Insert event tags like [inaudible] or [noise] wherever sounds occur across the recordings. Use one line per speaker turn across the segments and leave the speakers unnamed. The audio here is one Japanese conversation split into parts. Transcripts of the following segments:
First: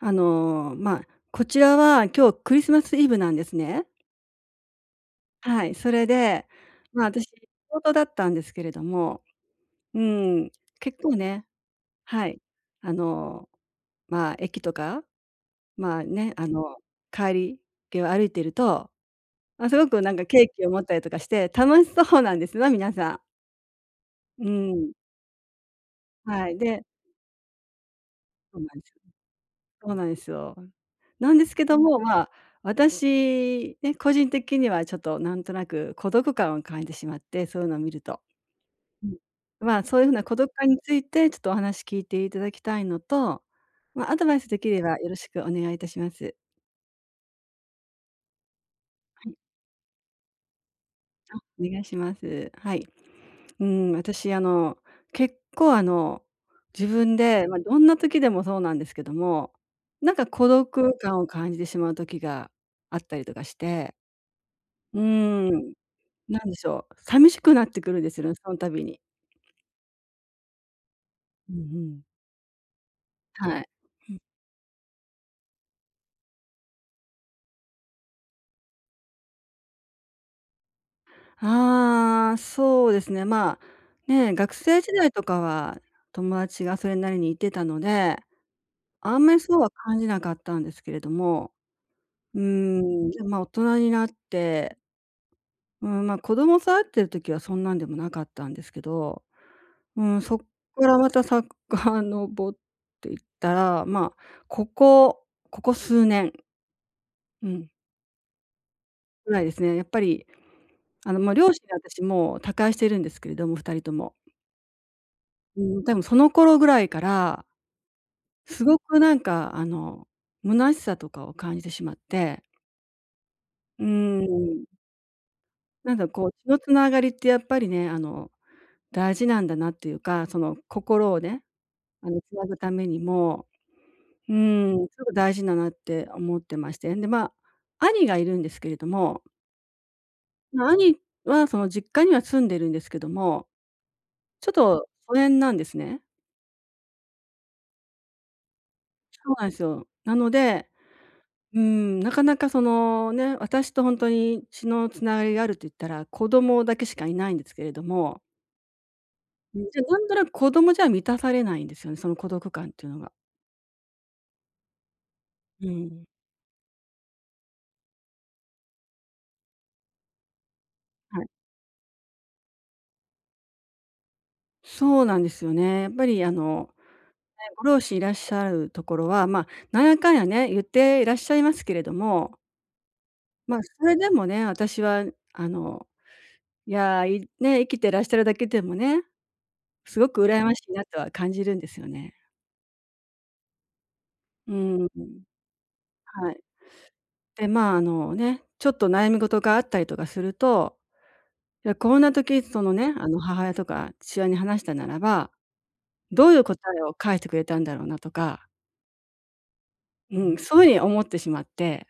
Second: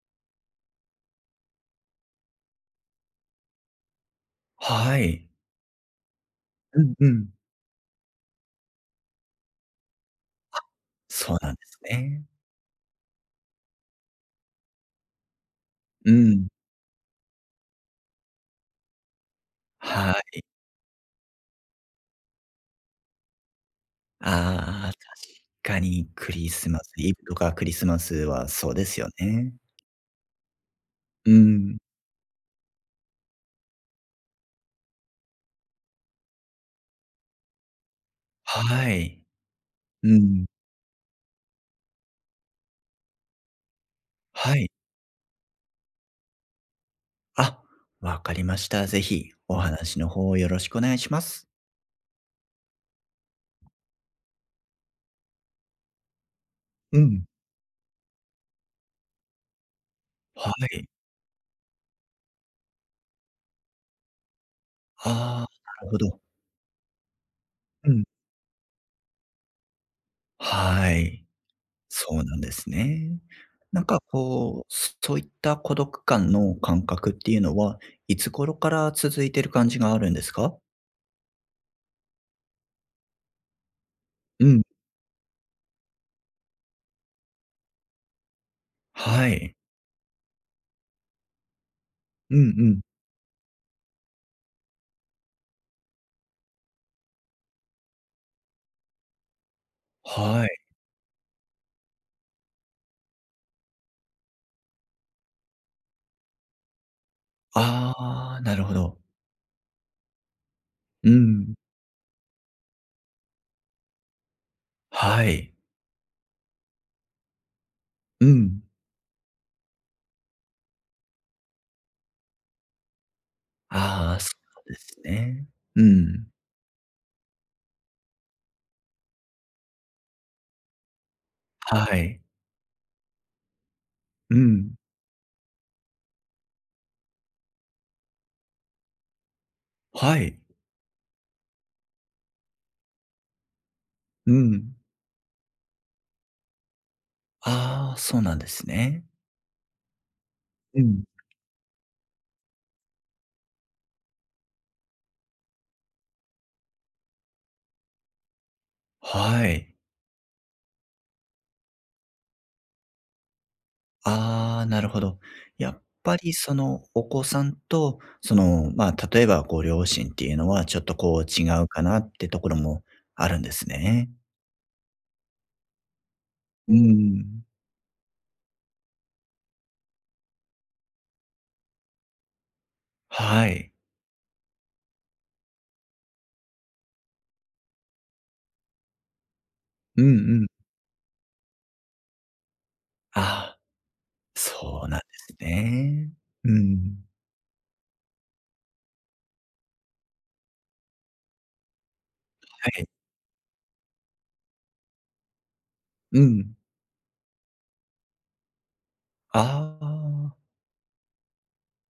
こちらは今日クリスマスイブなんですね。
はい。
はい、それで、
うん
まあ、
う
私仕
ん。
事だったんですけれども、うーん、結構
そう
ね、
なんですね。
はい、あの、駅とか、ま、あ
う
ね、あ
ん。
の、帰り際を歩いてると、まあ、すごくなん
は
か
い。
ケーキを持ったりとかして楽しそうなんですよ皆さん。うー
あ
ん、
あ、確かにク
は
リ
い、
スマ
で、
スイブとかクリスマスは
そうな
そう
ん
で
です。
すよね。
そうなんですよ。
う
なんですけ
ん。
ども、まあ、私ね、個人的にはちょっとなんとなく孤独感を感じてしまって、そういうのを見ると。
は
うん。
い。
まあ、そういう
う
ふうな孤
ん。
独感について、ちょっとお話聞いていただきたいのと、まあ、アドバイス
は
でき
い。
ればよろしくお願いいたします。
あ、わかりました。ぜ
は
ひ
い。
お話の方よろしくお願いします。
お願いします。はい。うん、私結構自
う
分
ん。
で、まあ、どんな時でもそうなんですけども、なんか孤
はい。
独感を感じてしまう時があったりとかして、うー
あ
ん。
あ、なるほど。
なんでしょう、寂しくなってく
う
るん
ん。
ですよね、その度に。
はい。
うんうん。
そうなんですね。
はい。
なんかこう、そういった孤独感の感覚っていうのは、いつ頃から続いてる感じがあるんですか？
ああ、そうですね、まあ、ね、
う
学
ん。
生時代とかは友達がそれなりにいてたので、あん
は
まり
い。
そうは感じなかったんですけれども、
うん
うー
うん。
ん、で、ま、大人になって、うん、ま、子供育ってる時はそんなんでもなかったんですけど、うん、そっ
はい。
からまたさかのぼっていったら、まあ、ここ数年、うん、
ああ、なるほど。
ぐらいですね、やっぱり
う
まあ、両
ん。
親私もう他界してるんですけれども、二人とも。
はい。
うん、多分その頃ぐらいから、
うん。
すごくなんか虚しさとかを感じてしまって、うー
ああ、そ
ん、
うですね。う
なんだこ
ん。
う、血のつながりってやっぱりね、大事なんだなっていうか、その心をね、
はい。
つなぐためにも、う
う
ー
ん。
ん、すごく大事だなって思ってまして、で、まあ、兄がいるんですけれども、
はい。
まあ、兄はその実家には住んでるんですけども、
う
ちょっ
ん。
と疎遠なんですね。
ああ、そうなんですね。
そうなんですよ。なので、
うん。
うん、なかなかそのね、私と本当に血のつながりがあると言ったら、子供だけしかいないんですけれども、
は
うん、
い。
じゃ、なんとなく子供じゃ満たされないんですよね、その孤独感っていうのが。
ああ、なるほど。
う
やっ
ん。
ぱりそのお子さんと、その、まあ、例えばご両親っていうのはちょっと
は
こ
い。
う違うかなってところもあるんですね。
そうなんですよね。やっぱり
うん。
ね、ご両親いらっしゃるところは、まあ、なんやかんやね、言っていらっしゃいますけれども、
は
まあ、
い。
それでもね、私はあの、いや、いね、生きてらっしゃるだけでもね、す
うん
ご
う
く羨
ん。
ましいなとは感じるんですよね。
ああ、
うん。
そうなんですね。
はい。
うん。
で、まあ、あのね、ちょっと悩み事があったりとかすると、いや、こんな時、そ
は
の
い。
ね、母親とか父親に話したならば、
う
どういう
ん。
答えを返してくれたんだろうなとか、
あ
う
あ、
ん、そういうふうに思ってしまって、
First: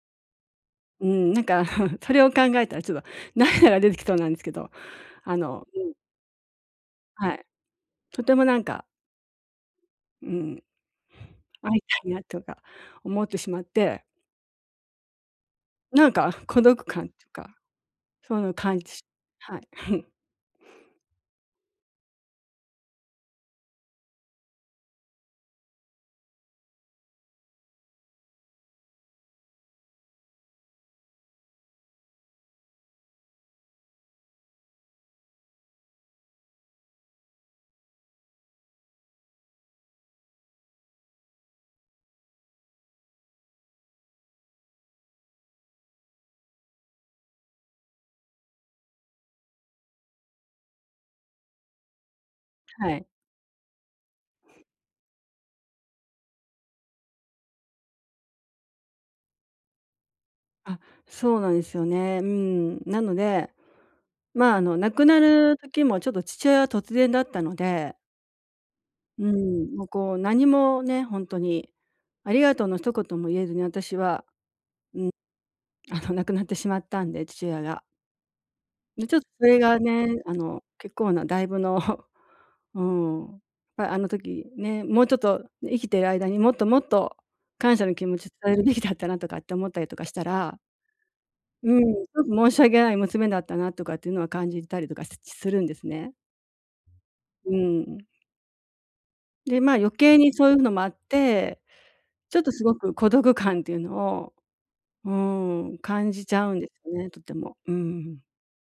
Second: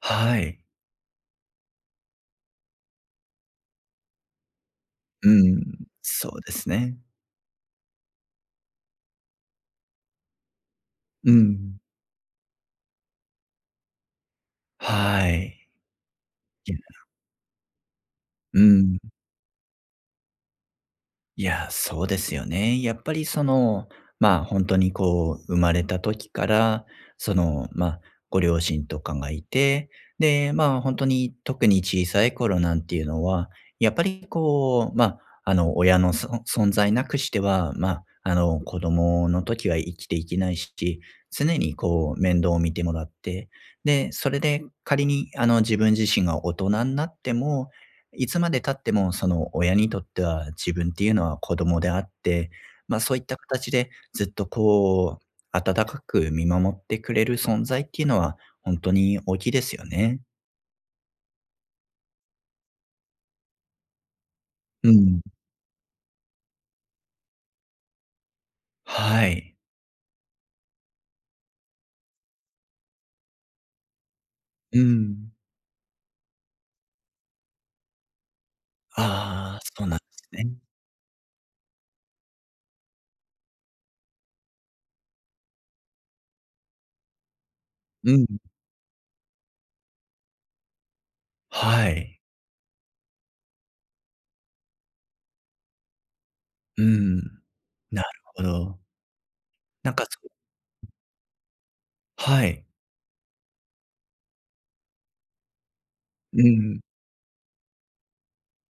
はい。
うん、なんか [laughs] それを考えたらちょっと涙が出てきそうなんですけど、
う
あ
ん。
の
そうですね。
はい、とてもなんか、うん、
う
会
ん。
いたいなとか思ってしまって、
はい。
なんか孤
いや、
独感とか、そういうのを
う
感
ん。
じはい。[laughs]
いや、そうですよね。やっぱりその、まあ、本当にこう生まれた時から、その、ご両親とかがいて、で、まあ、本当に特に小さい頃なんていうのは、やっぱりこう、親の存在なくしては、子供の時は生きていけないし、常にこう面倒を見てもらって、で、それで仮にあの、自分自身が大人になっても、いつまで経ってもその親にとっては自分っていうのは子供であって、
はい。
そういった形でずっとこう、温かく見守ってくれる存在っていうのは本当に大きいですよね。
あ、そうなんですよね。うん。なので、まあ、
う
亡くな
ん。
る時もちょっと父親は突然だったので、
は
う
い。
ん、もうこう何もね、本当にありがとうの一言も言えずに私は、
うん。
亡くなってしまったんで、父親が。で、ちょっとそれ
ああ、
が
そうなんで
ね、
すね。
結構なだいぶの、[laughs] うん、やっぱりあの時ね、もうちょっと生きてる間にもっともっと感謝の気
う
持
ん。
ち伝えるべきだったなとかって思ったりとかしたら、う
は
ん、す
い。
ごく申し訳ない娘だったなとかっていうのは感じたりとかすするんですね。
うん。
うん。
なるほど。
で、まあ、余
なんか
計
そう、
にそういうのもあって、ちょっ
は
とす
い。
ごく孤独感っていうのを、うん、感じち
う
ゃうんで
ん。
すよね、とても。うん。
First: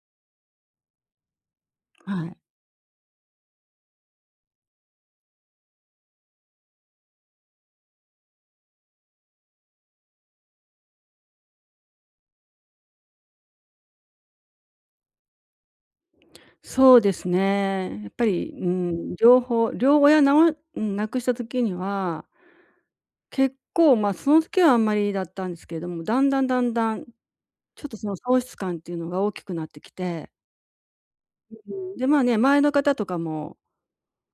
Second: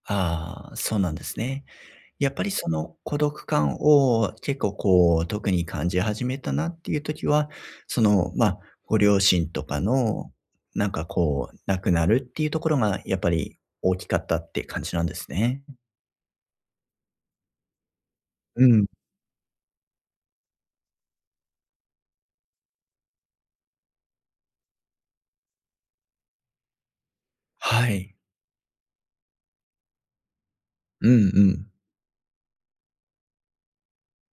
ああ、そうなんですね。
は
やっ
い。
ぱりその孤独感を結構こう、特に感じ始めたなっていう時は、その、ご両親とかの、なんかこう、亡くなるっていうところがやっぱり大きかったって感じなんですね。
そうですね。やっぱり、
う
う
ん。
ん、両方両親な、おうん、亡くした時には結構、ま、その時はあんまりだったんですけれども、だんだんだんだん、ち
は
ょっとそ
い。
の喪失感っていうのが大きくなってきて、
うんうん。
で、まあね、前の方とかも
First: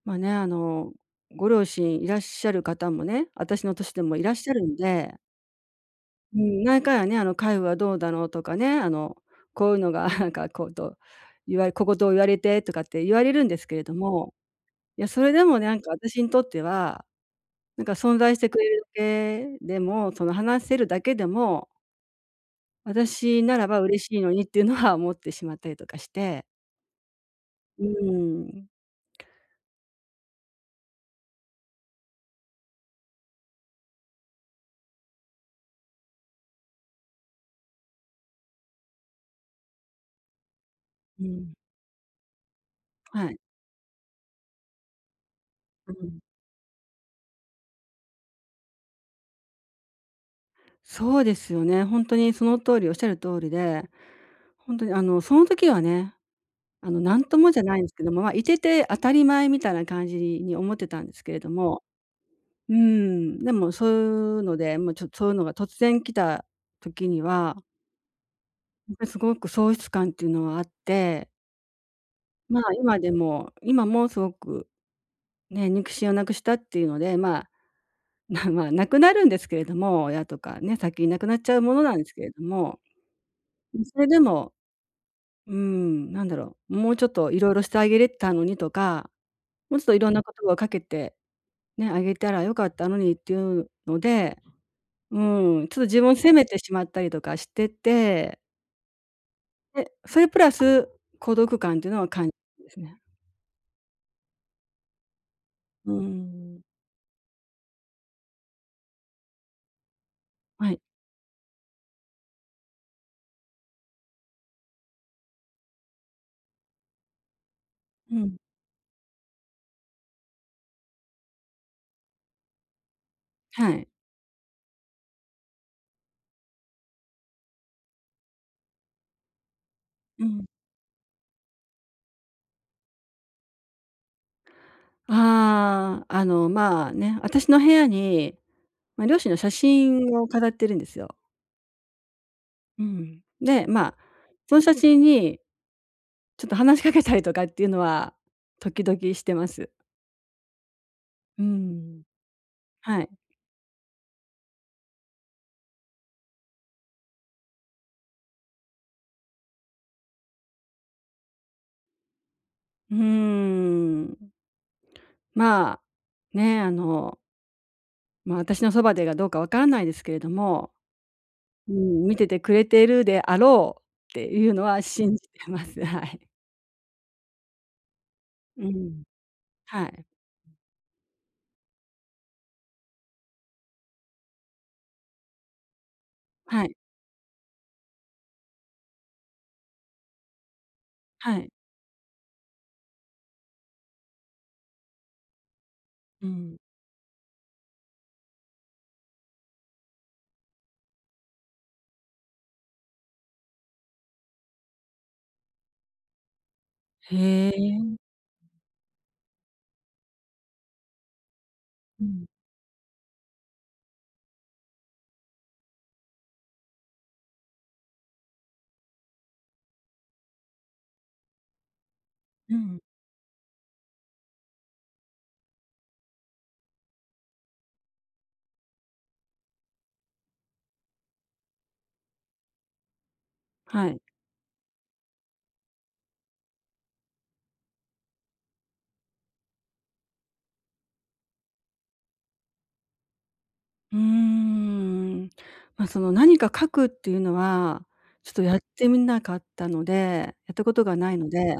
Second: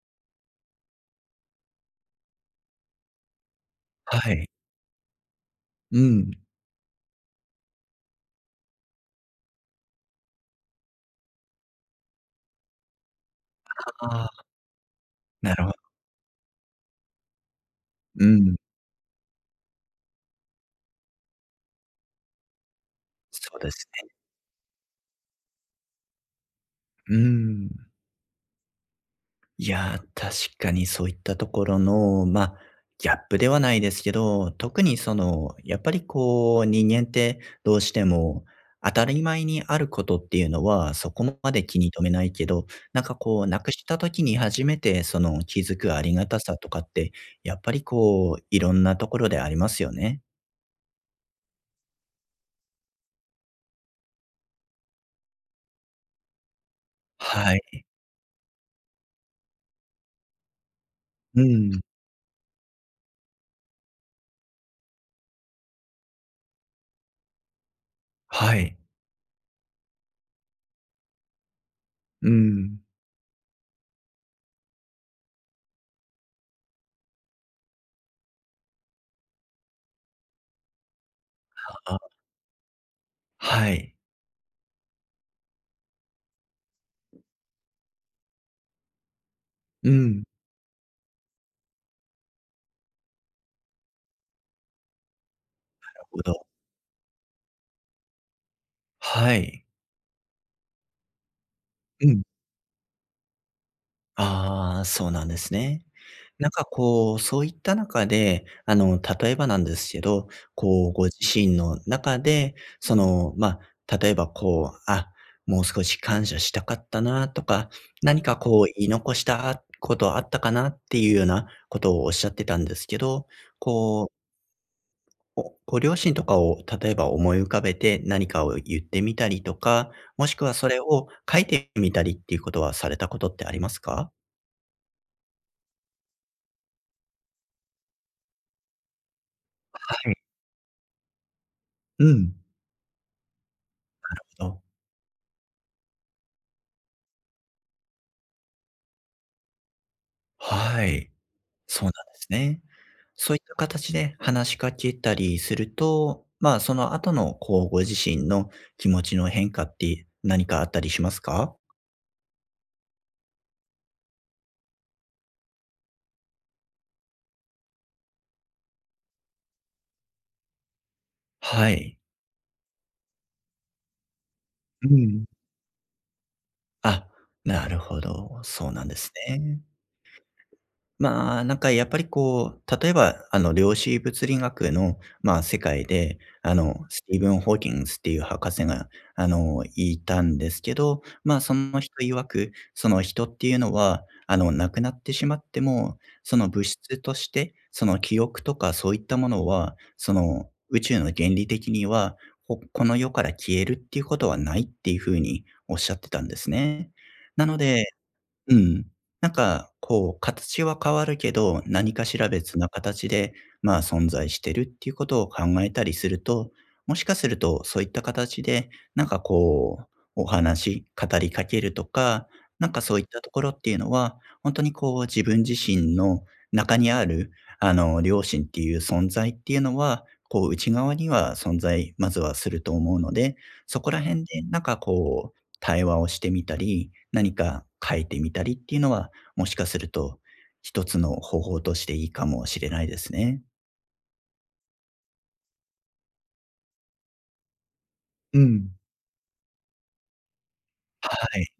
まあね、ご両親いらっしゃる方もね、私の年でも
は
いらっ
い。
しゃるんで、
うん。
うん、何回はね、あの「家父はどうだの？」とかね、こういうのが [laughs] なんかこうと言われ「こ言を言われて」とかって言われるんですけれど
ああ、
も、いや、それで
な
も
る
ね
ほ
なん
ど。
か私にとっては、なんか存
う
在して
ん。
くれるだけでも、その話せるだけでも、私
そ
な
う
ら
で
ば
す
嬉し
ね。
いのにっていうのは思ってしまったりとかして。
うん。
うーん。
いやー、確かにそういったところの、ギャップではないですけど、特にその、やっぱりこう、人間ってどうしても当たり前にあることっていうのは、そ
う
こま
ん。
で気に留めないけど、なんか
はい。
こう、なくした時に初めてその気づ
う
くあり
ん。
がたさとかって、やっぱりこう、いろんなところでありますよね。
そうですよね。本当にその通り、おっしゃる通りで、本当にその時はね、なんとも
は
じゃない
い。
んですけども、まあ、いてて当たり前みたいな感じに思ってたんですけれ
う
ど
ん。
も、うーん、でもそういうので、もうちょっとそういうのが突然来た時には、
はい。
やっぱりすごく喪失感っていうのはあって、
う
まあ、
ん。
今でも今もすごくね、肉親をなくしたっていうので、まあ、[laughs] なまあな、亡くなるんですけれども、親とかね、先に亡くなっちゃうものなんです
あ、
けれども、
はい。
それでもうん、なんだろう、もうちょっといろいろしてあげれたのにとか、もうちょっ
う
といろん
ん。
な
な
言葉をかけて、ね、あげたら良かったのにっていうので、うん、ちょっと自
る
分を
ほ
責め
ど。
てしまったりとかしてて、
はい。
で、それプラス孤独感っていうの
う
は
ん。
感じですね。
ああ、そうなんですね。
う
なん。
ん。
かこう、そういった中で、あの、例えばなんですけど、
はい。
こう、ご自身の中で、その、まあ、例えばこう、あ、もう少し感謝したかったなとか、
う
何か
ん。
こう言い残したことあったかなっていうようなことをおっしゃってたんですけど、
はい。
こう、おご両親とかを例えば思い浮かべて何かを言ってみたりとか、
う
もし
ん。
くはそれを書いてみたりっていうことはされたことってありますか？
ああ、まあ、ね、私の部屋に、まあ、両親の写
はい。
真を飾ってるんですよ。
うん。
うん。で、まあ、
なるほ
その
ど。
写真にちょっと話しかけたりとかっていうのは、時々してます。
はい。
う
そうなん
ん。
ですね。
はい。
そういった形で話しかけたりすると、まあ、その後の、こう、ご自身の気持ちの変化って何かあったりしますか？
うーん。まあ、ね、まあ、私のそばでがどうかわからないですけれども、
は
う
い。
ん、見ててくれているであろうっていうのは
う
信じ
ん。
てます。[laughs] はい。
あ、なるほど。
う
そうなんで
ん。
すね。
はい。
まあ、なんかやっぱりこう、例えば、あの、量子物理学の、まあ、世界で、あ
はい。
の、スティーブン・ホーキングスっていう博士が、あの、いたんですけど、ま
は
あ、
い。
その人曰く、その人っていうのは、あの、亡くなってしまっても、
う
その
ん。
物質として、その記憶とかそういったものは、その宇宙の原理的には、ここの世から消えるっていうことはないっていうふうにおっしゃってたんですね。
へ
なので、
え。
うん。なんか、こう、形は変わるけど、何
う
かし
ん。
ら別な形で、まあ、存在してるっていうことを考えたりすると、もしかするとそういった形で、なんかこう、お話、語りかけるとか、
う
なん
ん。
かそういったところっていうのは、本当にこう、自分自身の中にある、あの、良心っていう存在っていうのは、こう、内側には存在、まずはすると思うので、そ
は
こ
い。
ら辺でなんかこう対話をしてみたり、何か書いてみたりっていうのは、もしかすると一つの方法としていいかもしれないですね。
うーん。まあ、その何か書くっていうのは、ちょっ
う
とやっ
ん。
てみなかったのでやったことがないの
はい。
で、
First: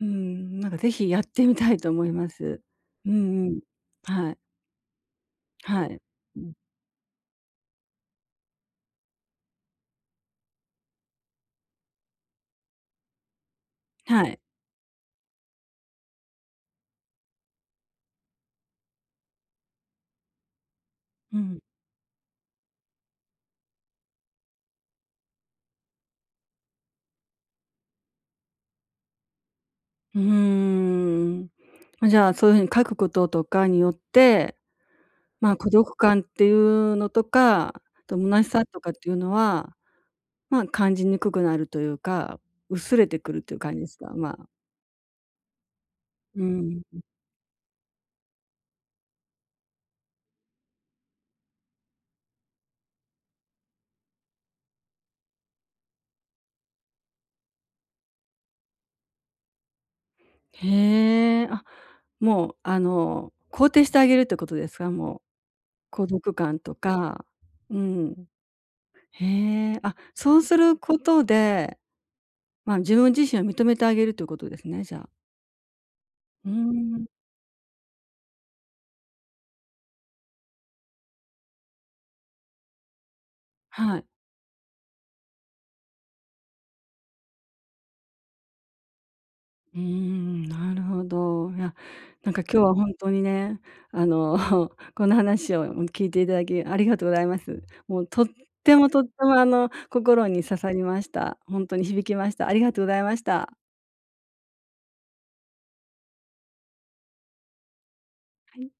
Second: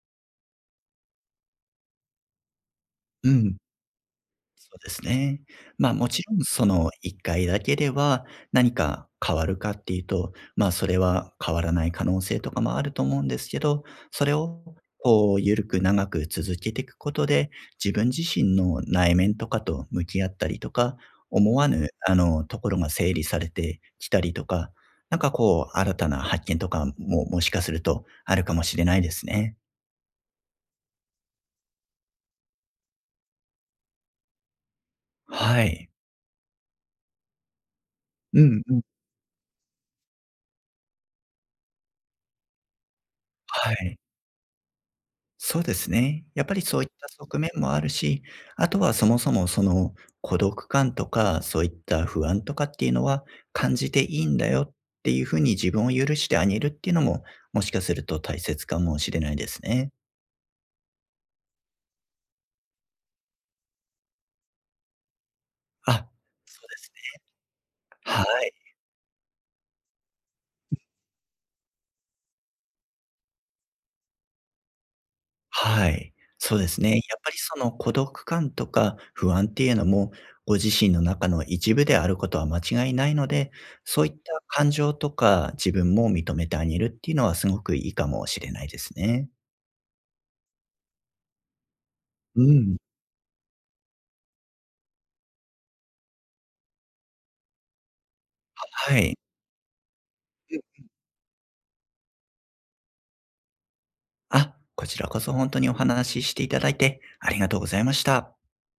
うん、なんかぜひやってみたいと思います。う
う
んう
ん。
ん。はい。
そうですね。
は
まあ、
い。
もちろ
う
ん
ん。
その1回だけでは何か変わるかっていうと、まあ、それは変わらない可能性とかもあると思うんですけど、そ
は
れ
い。
をこう緩く長く続けていくことで、自分自身の内面とかと向き合ったりとか、
う
思
ん。
わぬあのところが整理されてきたりとか、なんかこう新たな発見とかももしかするとあるかもしれないですね。
うーん。ま、じゃあ、そういう風に書くこととかによって、まあ、
は
孤
い。
独感っていうのとか、あと
う
虚し
ん
さ
う
と
ん。
かっていうのは、まあ、感じにくくなるというか、薄れてくるっていう
は
感じです
い。
か？まあ、
そうですね。
う
やっぱりそ
ん。
ういった側面もあるし、あとはそもそもその孤独感とか、そういった不安とかっていうのは感じていいんだよっていうふうに自分を許してあげるっていうのも、もしかすると大切かもしれないですね。
へえ、あ、もう、肯定してあげるってことですか？もう。孤
あ、
独感
そう
と
ですね。
か、う
は
ん。
い。
へえ、あ、そうすることで、まあ、自分自身を認めてあげるということですね、じゃあ。
はい。
うー
そうですね。や
ん、
っぱりその孤独感とか不安っていうのも、ご自身の中の一部であることは間違いないので、
は
そ
い。
ういった感情とか自分も認めてあげるっていうのはすごくいいかもしれないですね。
うーん、なるほど。いや、なんか
う
今日は
ん。
本当にね、あの、[laughs] この話を聞いていただきありがとうございます。もうとっても
は
とって
い。
も、心に刺さりました。本当に響きました。ありがとうございました。
あ、こちらこそ本当にお話ししていただいてありがとうございました。
はい。